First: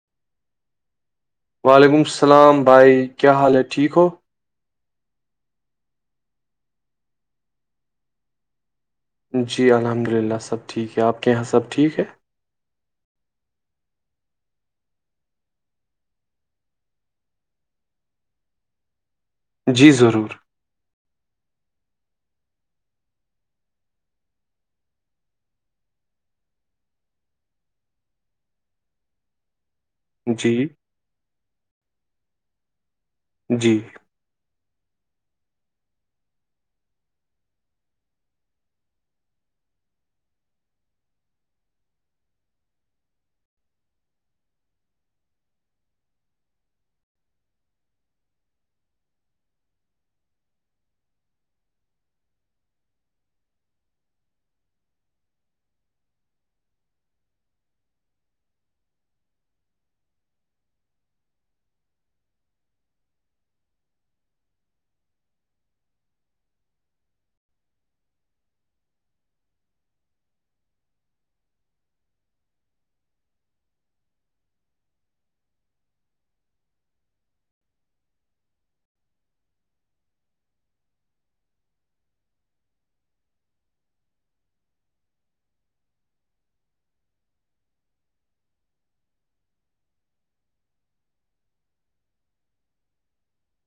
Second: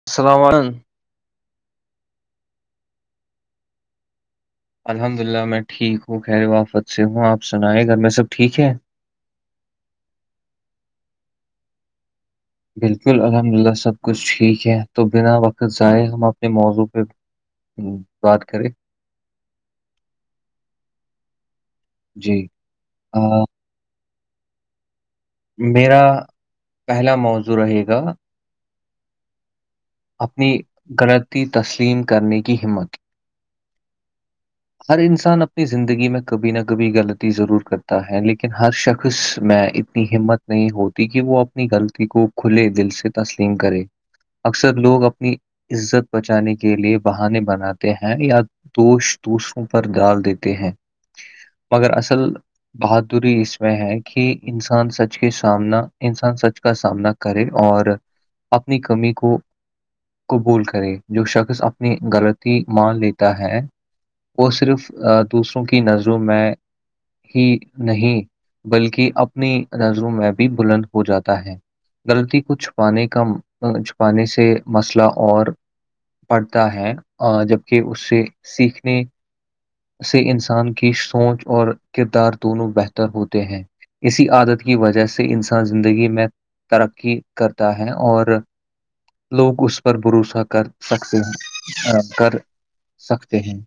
[unintelligible] [unintelligible] وعلیکم السلام بھائی کیا حالت ٹھیک ہو الحمد للہ میں ٹھیک ہوں خیر و آفت سے ہوں آپ سنیں گھر میں سب ٹھیک ہے جی الحمد للہ سب ٹھیک ہے آپ کے یہاں سب ٹھیک ہے بالکل الحمد للہ سب کچھ ٹھیک ہے تو بنا وقت ضائع ہم اپنے موضوع پہ ہ بات کریں [unintelligible] جی ضرور جی ہ میرا پہلا موضوع رہے گا اپنی جی غلطتی تسلیم کرنے کی ہمت جی ہر انسان اپنی زندگی میں کبھی نہ کبھی غلطی ضرور کرتا ہے لیکن ہر شخص میں اتنی ہمت نہیں ہوتی کہ وہ اپنی غلطی کو کھلے دل سے تسلیم کرے اکثر لوگ اپنی عزت بچانے کے لیے بہانے بناتے ہیں یا دوش دوسوں پر ڈال دیتے ہیں مگر اصل بہاد دوری اس میں ہے کہ انسان سچ کے سامنا انسان سچ کا سامنا کرے اور اپنی کمی کو قبول کرے جو شخص اپنی غلطی مان لیتا ہے وہ صرف دوسروں کی نظروں میں ہی نہیں بلکہ اپنی نظروں میں بھی بلند ہو جاتا ہے غلطی کو چھپانے کا چھپانے سے مسئلہ اور پڑھتا ہے جبکہ اس سے سیکھنے سے انسان کی سوچ اور کردار دونوں بہتر ہوتے ہیں اسی عادت کی وجہ سے انسان زندگی میں ترقی کرتا ہے اور لوگ اس پر بھروسہ کر سکتے ہیں کر سکتے ہیں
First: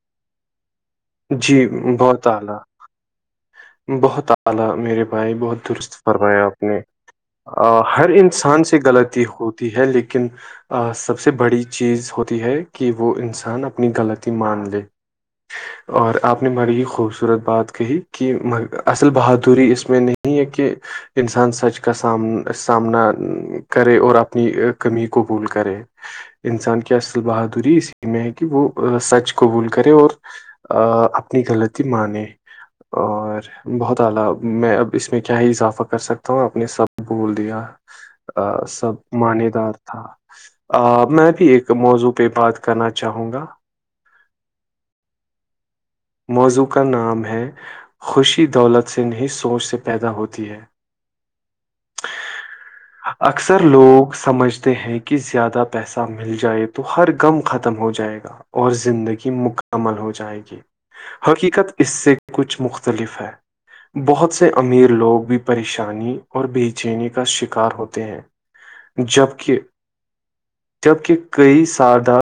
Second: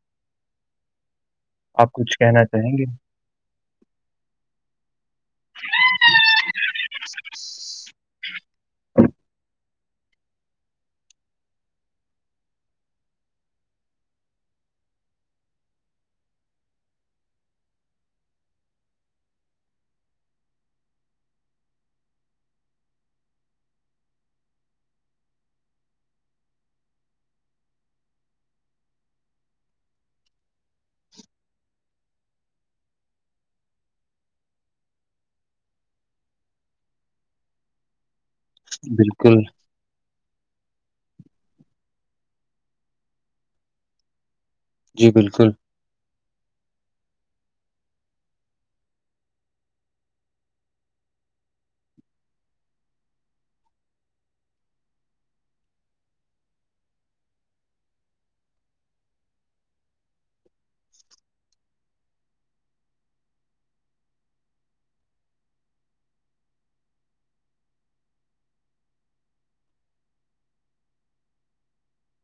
جی آپ کچھ بہت کہنا الا چاہیں گے بہت الا میرے بھائی بہت درست فرمایا اپ نے ہر انسان سے غلطی ہوتی ہے لیکن سب سے بڑی چیز ہوتی ہے کہ وہ انسان اپنی غلطی مان لے اور اپنے بڑی ہی خوبصورت بات کہی کہ کہ اصل بہادری اس میں نہیں ہے کہ انسان سچ کا سام سامنا کرے اور اپنی کمی قبول کرے انسان کی اصل بہادری اسی میں ہے کہ وہ سچ قبول کرے اور اپنی غلطی مانے اور بہت الا میں اب اس میں کیا ہی اضافہ کر سکتا ہوں آپ نے سب بول دیا ا سب بالکل معنی دار تھا میں بھی ایک موضوع پہ بات کرنا چاہوں گا جی بالکل موضوع کا نام ہے خوشی دولت سے نہیں سوچ سے پیدا ہوتی ہے اکثر لوگ سمجھتے ہیں کہ زیادہ پیسہ مل جائے تو ہر غم ختم ہو جائے گا اور زندگی مکمل ہو جائے گی حقیقت اس سے کچھ مختلف ہے بہت سے امیر لوگ بھی پریشانی اور بے چینی کا شکار ہوتے ہیں جبک جبک کئی سادہ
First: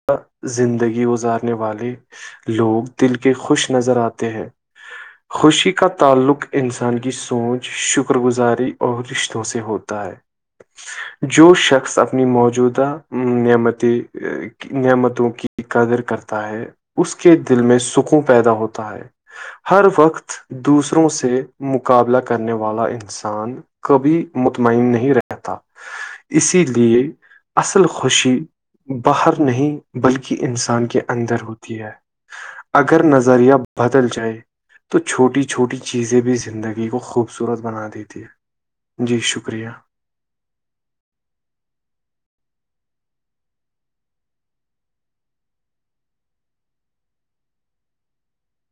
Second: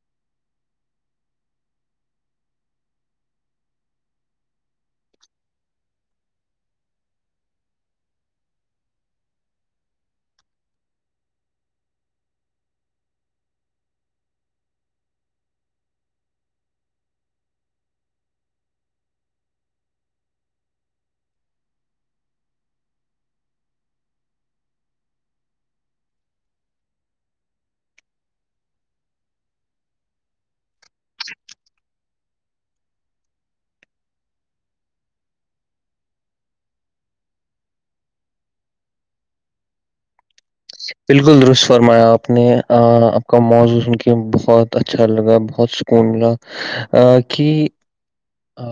زندگی گزارنے والے لوگ دل کے خوش نظر آتے ہیں خوشی کا تعلق انسان کی سوچ شکر گزاری اور رشتوں سے ہوتا ہے جو شخص اپنی موجودہ نعمتی نعمتوں کی قدر کرتا ہے اس کے دل میں سکوں پیدا ہوتا ہے ہر وقت دوسروں سے مقابلہ کرنے والا انسان کبھی مطمئن نہیں رہتا اسی لیے اصل خوشی باہر نہیں بلکہ انسان کے اندر ہوتی ہے اگر نظریہ بدل جائے تو چھوٹی چھوٹی چیزیں بھی زندگی کو خوبصورت بنا دیتی ہے جی شکریہ بالکل درست فرمایا آپ نے آپ کا موضوع سن کے بہت اچھا لگا بہت کون ملا کہ ا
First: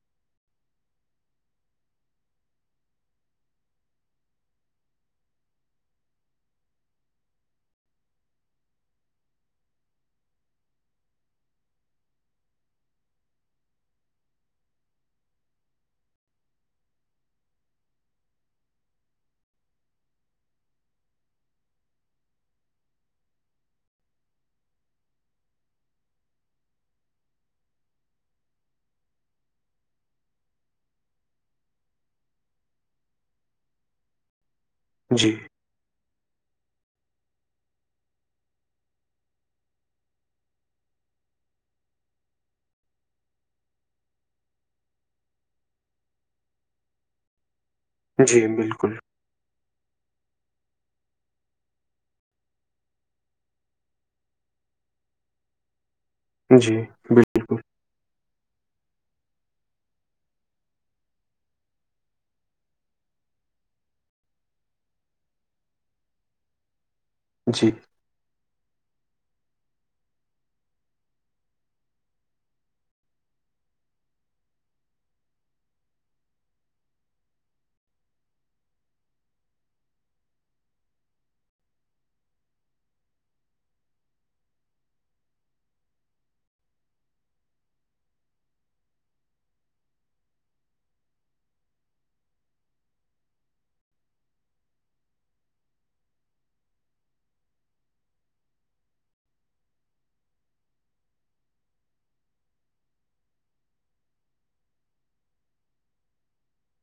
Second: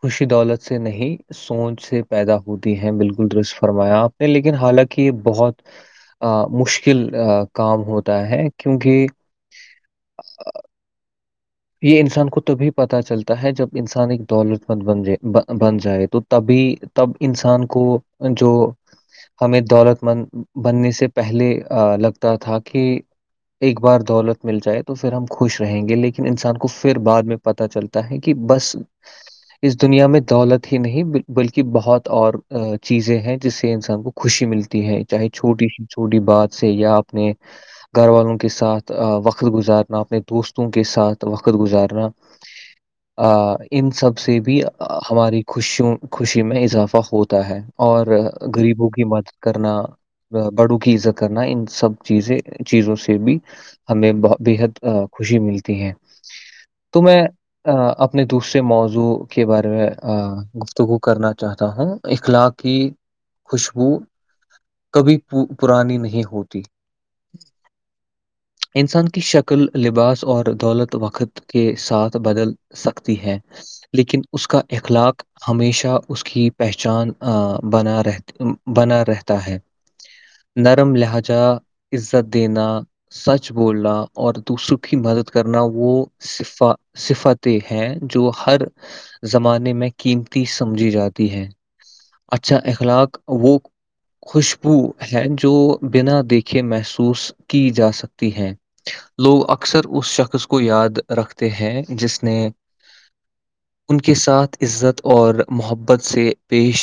خوشی دولت سے نہیں سوچ سے پیدا ہوتی ہے بالکل درست فرمایا آپ نے لیکن حالانکہ یہ بہت مشکل کام ہوتا ہے کیونکہ [unintelligible] یہ انسان کو تبھی پتا چلتا ہے جب انسان ایک دولت مند بن جائے بن جائے تو تبھی تب انسان کو جو ہمیں دولت مند بننے سے پہلے لگتا تھا کہ ایک بار دولت مل جائے تو پھر ہم خوش رہیں گے لیکن انسان کو پھر بعد میں پتا چلتا ہے کہ بس اس دنیا میں دولت ہی نہیں بلکہ بہت اور چیزیں ہیں جس سے انسان کو خوشی ملتی ہے چاہے جی چھوٹی سی چھوٹی بات سے یا اپنے گھر والوں کے ساتھ وقت گزارنا اپنے دوستوں کے ساتھ وقت گزارنا ان سب سے بھی ہماری خوشیوں خوشی میں اضافہ ہوتا ہے اور جی گغریبوں بالکل کی مدد کرنا بڑو کی عزت کرنا ان سب چیزیں چیزوں سے بھی ہمیں بت بےحد خوشی ملتی ہے جی تو میں بالکل اپنے دوسرے موضوع کے بارے میں گفتگو کرنا چاہتا ہوں اخلاق کی خوشبو کبھی پرانی نہیں ہوتی جی انسان کی شکل لباس اور دولت وقت کے ساتھ بدل سکتی ہے لیکن اس کا اخلاق ہمیشہ اس کی پہچان بنا رہ بنا رہتا ہے نرم لہجا عزت دینا سچ بولنا اور دوسروں کی مدد کرنا وہ صف صفاتیں ہیں جو ہر زمانے میں قیمتی سمجھی جاتی ہے اچھا اخلاق وہ خوشبو ہیں جو بنا دیکھے محسوس کی جا سکتی ہیں لوگ اکثر اس شخص کو یاد رکھتے ہیں جس نے ان کے ساتھ عزت اور محبت سے پیش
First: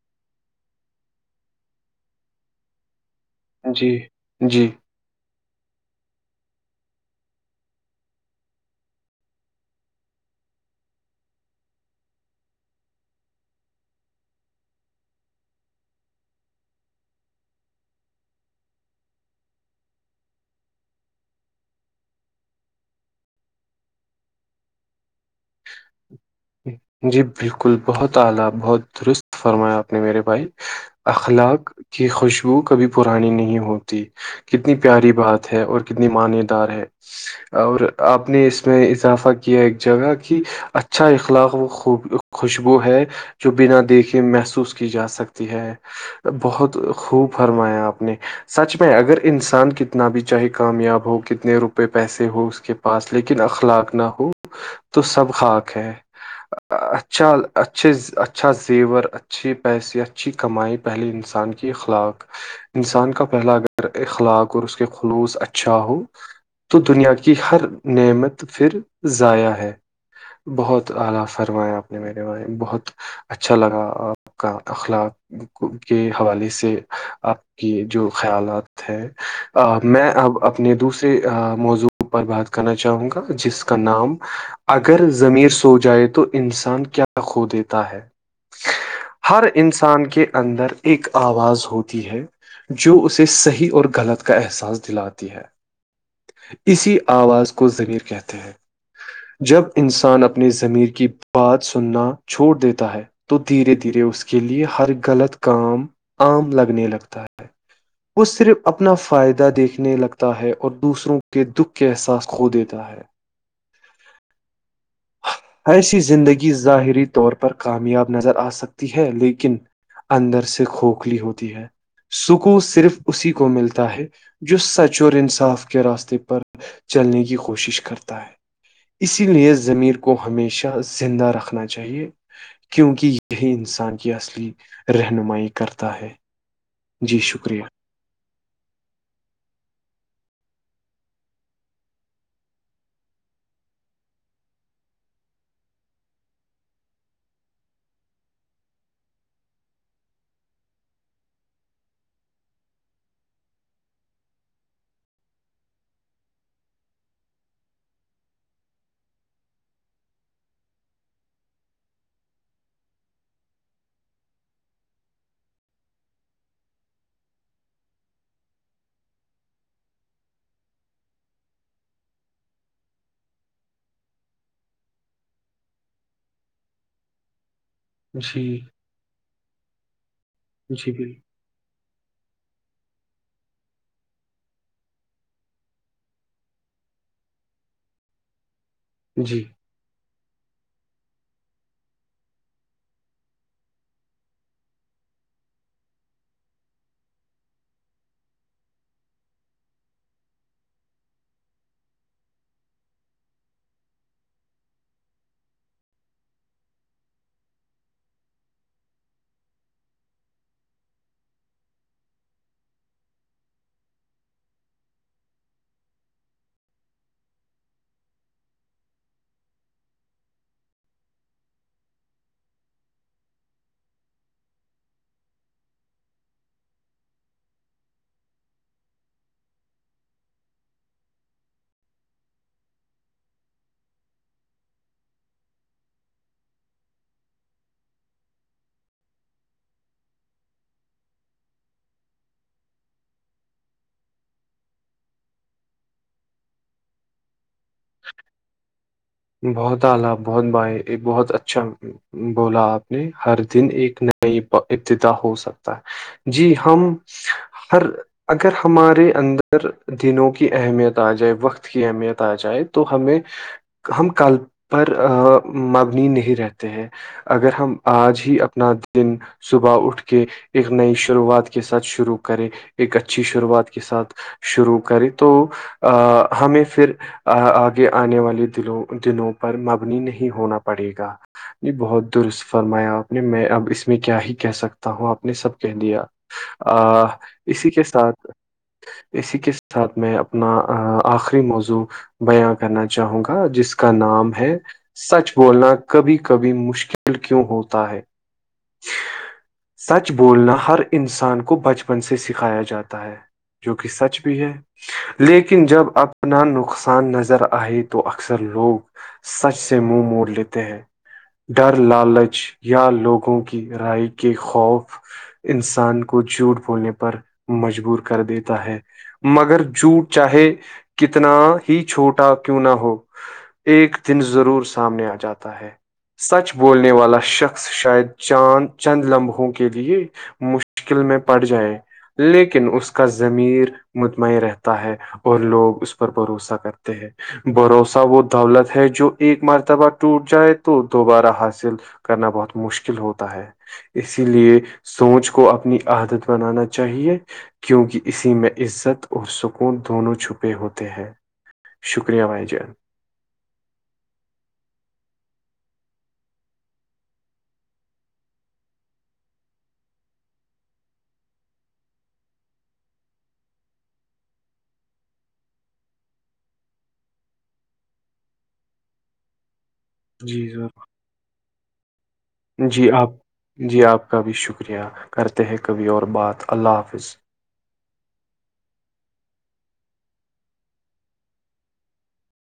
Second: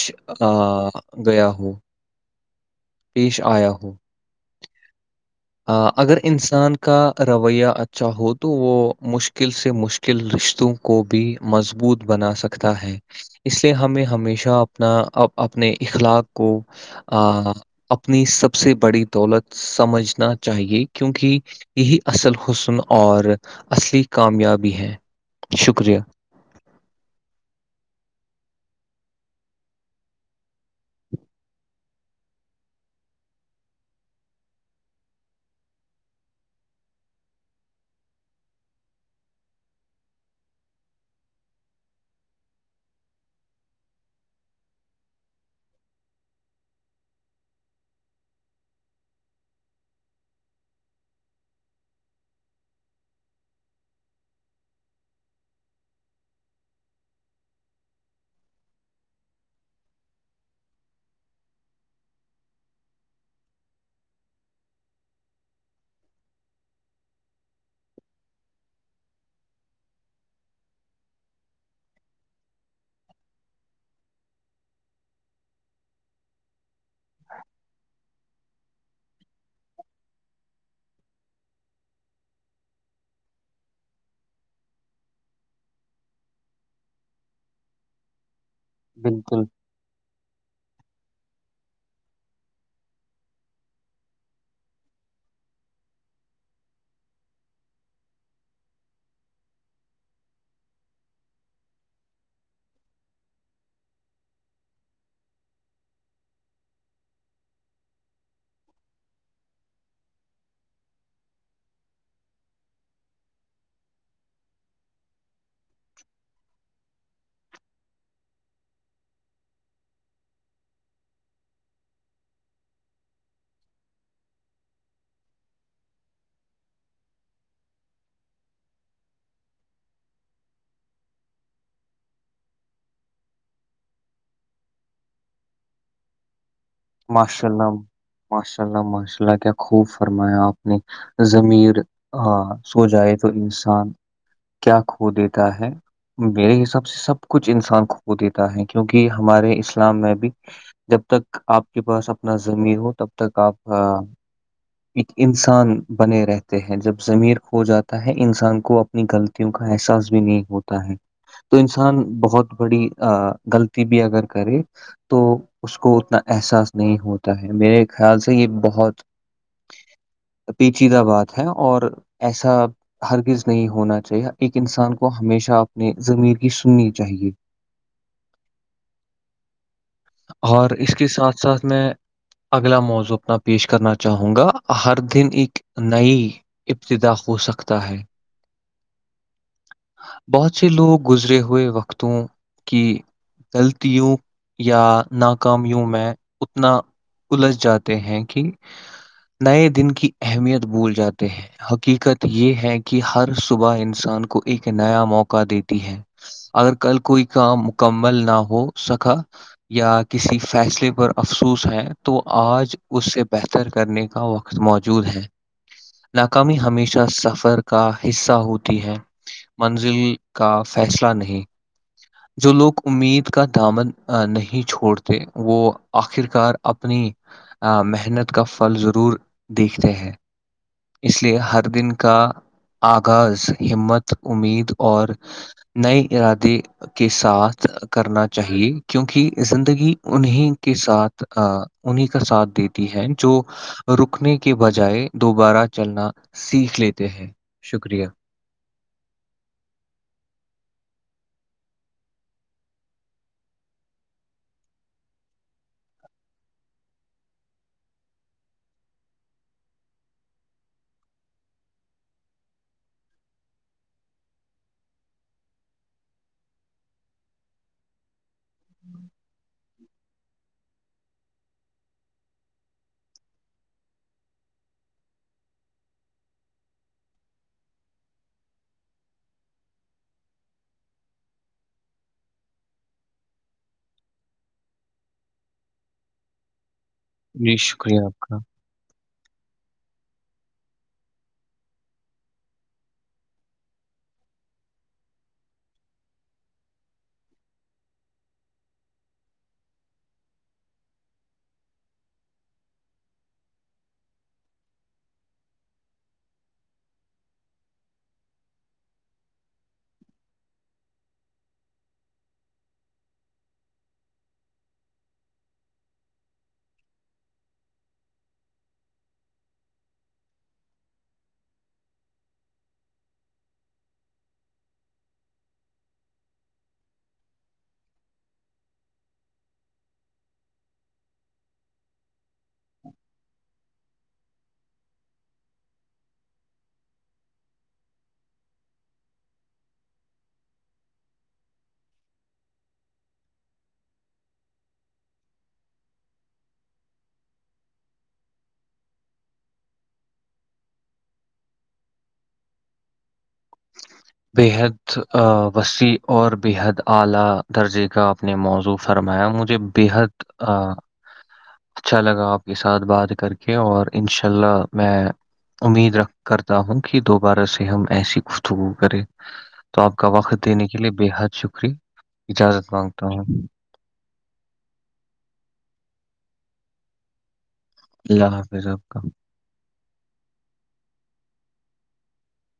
آ گیا ہو پیش آیا ہو جی جی اگر انسان کا رویہ اچھا ہو تو وہ مشکل سے مشکل رشتوں کو بھی مضبوط بنا سکتا ہے اس لیے ہمیں ہمیشہ اپنا اپنے اخلاق کو اپنی سب سے بڑی دولت سمجھنا چاہیے کیونکہ یہی اصل حسن اور اصلی کامیابی ہیں شکریہ جی بالکل بہت اعلی بہت درست فرمایا آپ نے میرے بھایی اخلاق کی خوشبو کبھی پرانی نہیں ہوتی کتنی پیاری بات ہے اور کتنی منی دار ہے اور آپ نے اس میں اضافہ کیا ایک جگہ کہ اچھا اخلاق خوب خوشبو ہے جو بنا دیکھے محسوس کی جا سکتی ہے بہت خوب فرمایا آپ نے سچ میں اگر انسان کتنا بھی چاہے کامیاب ہو کتنے روپئے پیسے ہو اس کے پاس لیکن اخلاق نہ ہو تو سب خاک ہے اچھا اچھے اچھا زیور اچھے پیسے اچھی کمائی پہلے انسان کی اخلاق انسان کا پہلا اگر اخلاق اور اس کے خلوص اچھا ہو یتو دنیا کی ہر نعمت پھر ضائع ہے بہت آلہف فرمایا آپ نے میرے ب بہت اچھا لگا آپ کا اخلاق کے حوالے سے آپ کی جو خیالات ہے میں اب اپنے دوسرے موضوع پر بات کرنا چاہوں گا جس کا کا نام اگر زمیر سو جائے تو انسان کیا کو دیتا ہے ہر بالکل انسان کے اندر ایک آواز ہوتی ہے جو اسے صحیح اور غلط کا احساس دلاتی ہے اسی آواز کو ضمیر کہتے ہیں جب انسان اپنی زمیر کی ب بات سننا چھوڑ دیتا ہے تو دھیرے دھیرے اس کے لیے ہر غلط کام آم لگنے لگتا ہے [inaudible] وہ صرف اپنا فائدہ دیکھنے لگتا ہے اور دوسروں کے دکھ کے احساس کھو دیتا ہے [inaudible] ایس یی زندگی ظاہری طور پر کامیاب نظر آ سکتی ہے لیکن اندر سے کھوکھلی ہوتی ہے سکو صرف اسی کو ملتا ہے جو سچ اور انصاف کے راستے پر چلنے کی کوشش کرتا ہے اسی لیے زمیر کو ہمیشہ زندہ رکھنا چاہیے کیونکہ یہی انسان کی اصلی رہنمائی کرتا ہے جی ماشاء شکریہ اللہ ماشاء اللہ ماشاء اللہ کیا خوب فرمایا آپ نے زضمیر سو جائے تو انسان کیا کھو دیتا ہے میرے حساب سے سب کچھ انسان کو کو دیتا ہے کیونکہ ہمارے اسلام میں بھی جب تک آپ کے پاس اپنا زمین ہو تب تک آپ ایک انسان بنے رہتے ہیں جب زمیر کھو جاتا ہے انسان کو اپنی غلطیوں کا احساس بھی نہیں ہوتا ہے تو انسان بہت بڑی غلطی بھی اگر کرے تو اس کو اتنا احساس نہیں ہوتا ہے میرے خیال سے یہ بہت پیچیدہ بات ہے اور ایسا ہرگز نہیں ہونا چاہیے ایک انسان کو ہمیشہ اپنے زمیر کی سننی چاہیے جی اور جی اس کے بال ساتھ ساتھ میں اگلا موضوع اپنا پیش کرنا چاہوں گا ہر دن ایک نئی ابتدا ہو سکتا ہے جی [inaudible] بہت سے لوگ گزرے ہوئے وقتوں کی غلطیوں یا ناکامیوں میں اتنا الج جاتے ہیں کہ نئے دن کی اہمیت بھول جاتے ہیں حقیقت یہ ہے کہ ہر صبح انسان کو ایک نیا موقع دیتی ہے اگر کل کوئی کام مکمل نہ ہو سکا یا کسی فیصلے پر افسوس ہے تو آج اس سے بہتر کرنے کا وقت موجود ہے ناکامی ہمیشہ سفر کا حصہ ہوتی ہے منزل کا فیصلہ نہیں جو لوگ امید کا دامن نہیں چھوڑتے وہ آخرکار اپنی محنت کا پھل ضرور دیکھتے ہیں اس لیے ہر دن کا آغاز ہمت امید اور ن ارادے [unintelligible] کے ساتھ کرنا چاہیے کیونکہ زندگی انہیں کے ساتھ انہیں کا ساتھ دیتی ہے جو رکنے کے بجائے دوبارہ چلنا سیکھ لیتے ہیں شکریہ بہت اعال بہت بھائی ایک بہت اچھا بولا آپ نے ہر دن ایک نئی ابتدا ہو سکتا ہے جی ہم ہر [unintelligible] اگر ہمارے اندر دنوں کی اہمیت آ جائے وقت کی اہمیت آ جائے تو ہمیں ہم کل پر مبنی نہیں رہتے ہیں اگر ہم آج ہی اپنا دن صبح اٹھ کے کہ ایک نئی شروعات کے ساتھ شروع کرے ایک اچھی شروعات کے ساتھ شروع کریں تو ہمیں پھر آگے آنے والی دلوں دنوں پر مبنی نہیں ہونا پڑے گا جی بہت درست فرمایا آپ نے میں اب اس میں کیا ہی کہہ سکتا ہوں آپ نے سب کہہ دیا آ جی اسی کے شکریہ آپ ساتھ [unintelligible] کا اسی کے ساتھ میں اپنا آخری موضوع بیاں کرنا چاہوں گا جس کا نام ہے سچ بولنا کبھی کبھی مشکل کیوں ہوتا ہے [unintelligible] سچ بولنا ہر انسان کو بچپن سے سکھایا جاتا ہے جو کہ سچ بھی ہے لیکن جب اپنا نقصان نظر آئے تو تو اکثر لوگ سچ سے منہ موڑ لیتے ہیں ڈر لالچ یا لوگوں کی رائے کے خوف انسان کو جھوٹ بولنے پر مجبور کر دیتا ہے مگر جوٹ چاہے کتنا ہی چھوٹا نہ ہو ایک دن ضرور سامنے آ جاتا ہے سچ بولنے والا شخص شاید چاند چند لمحوں کے لیے مشکل میں پڑ جائیں لیکن اس کا ضمیر مطمئن رہتا ہے اور لوگ اس پر بھروسہ کرتے ہیں بھروسہ وہ دولت ہے جو ایک مرتبہ ٹوٹ جائے تو دوبارہ حاصل کرنا بہت مشکل ہوتا ہے اسی لیے سوچ کو اپنی عادت بنانا چاہیے کیونکہ اسی میں عزت اور سکون دونوں چھپے ہوتے ہیں شکریہ بھائی جان بےحد وسیع اور بےحد اعلی درجے کا اپنے موضوع فرمایا مجھے بےحد اچھا لگا آپ کے ساتھ بات کر کے اور انشاء اللہ میں امید رکھ کرتا ہوں کہ دوبارہ سے ہم ایسی خفتگو کرے تو آپ کا وقت جی دینے کے لیے بے حد شکریہ اجازت جی مانگتا آپ ہوں جی آپ کا بھی شکریہ کرتے ہیں کبھی اور بات اللہ حافظ اللہ حافظ آپ کا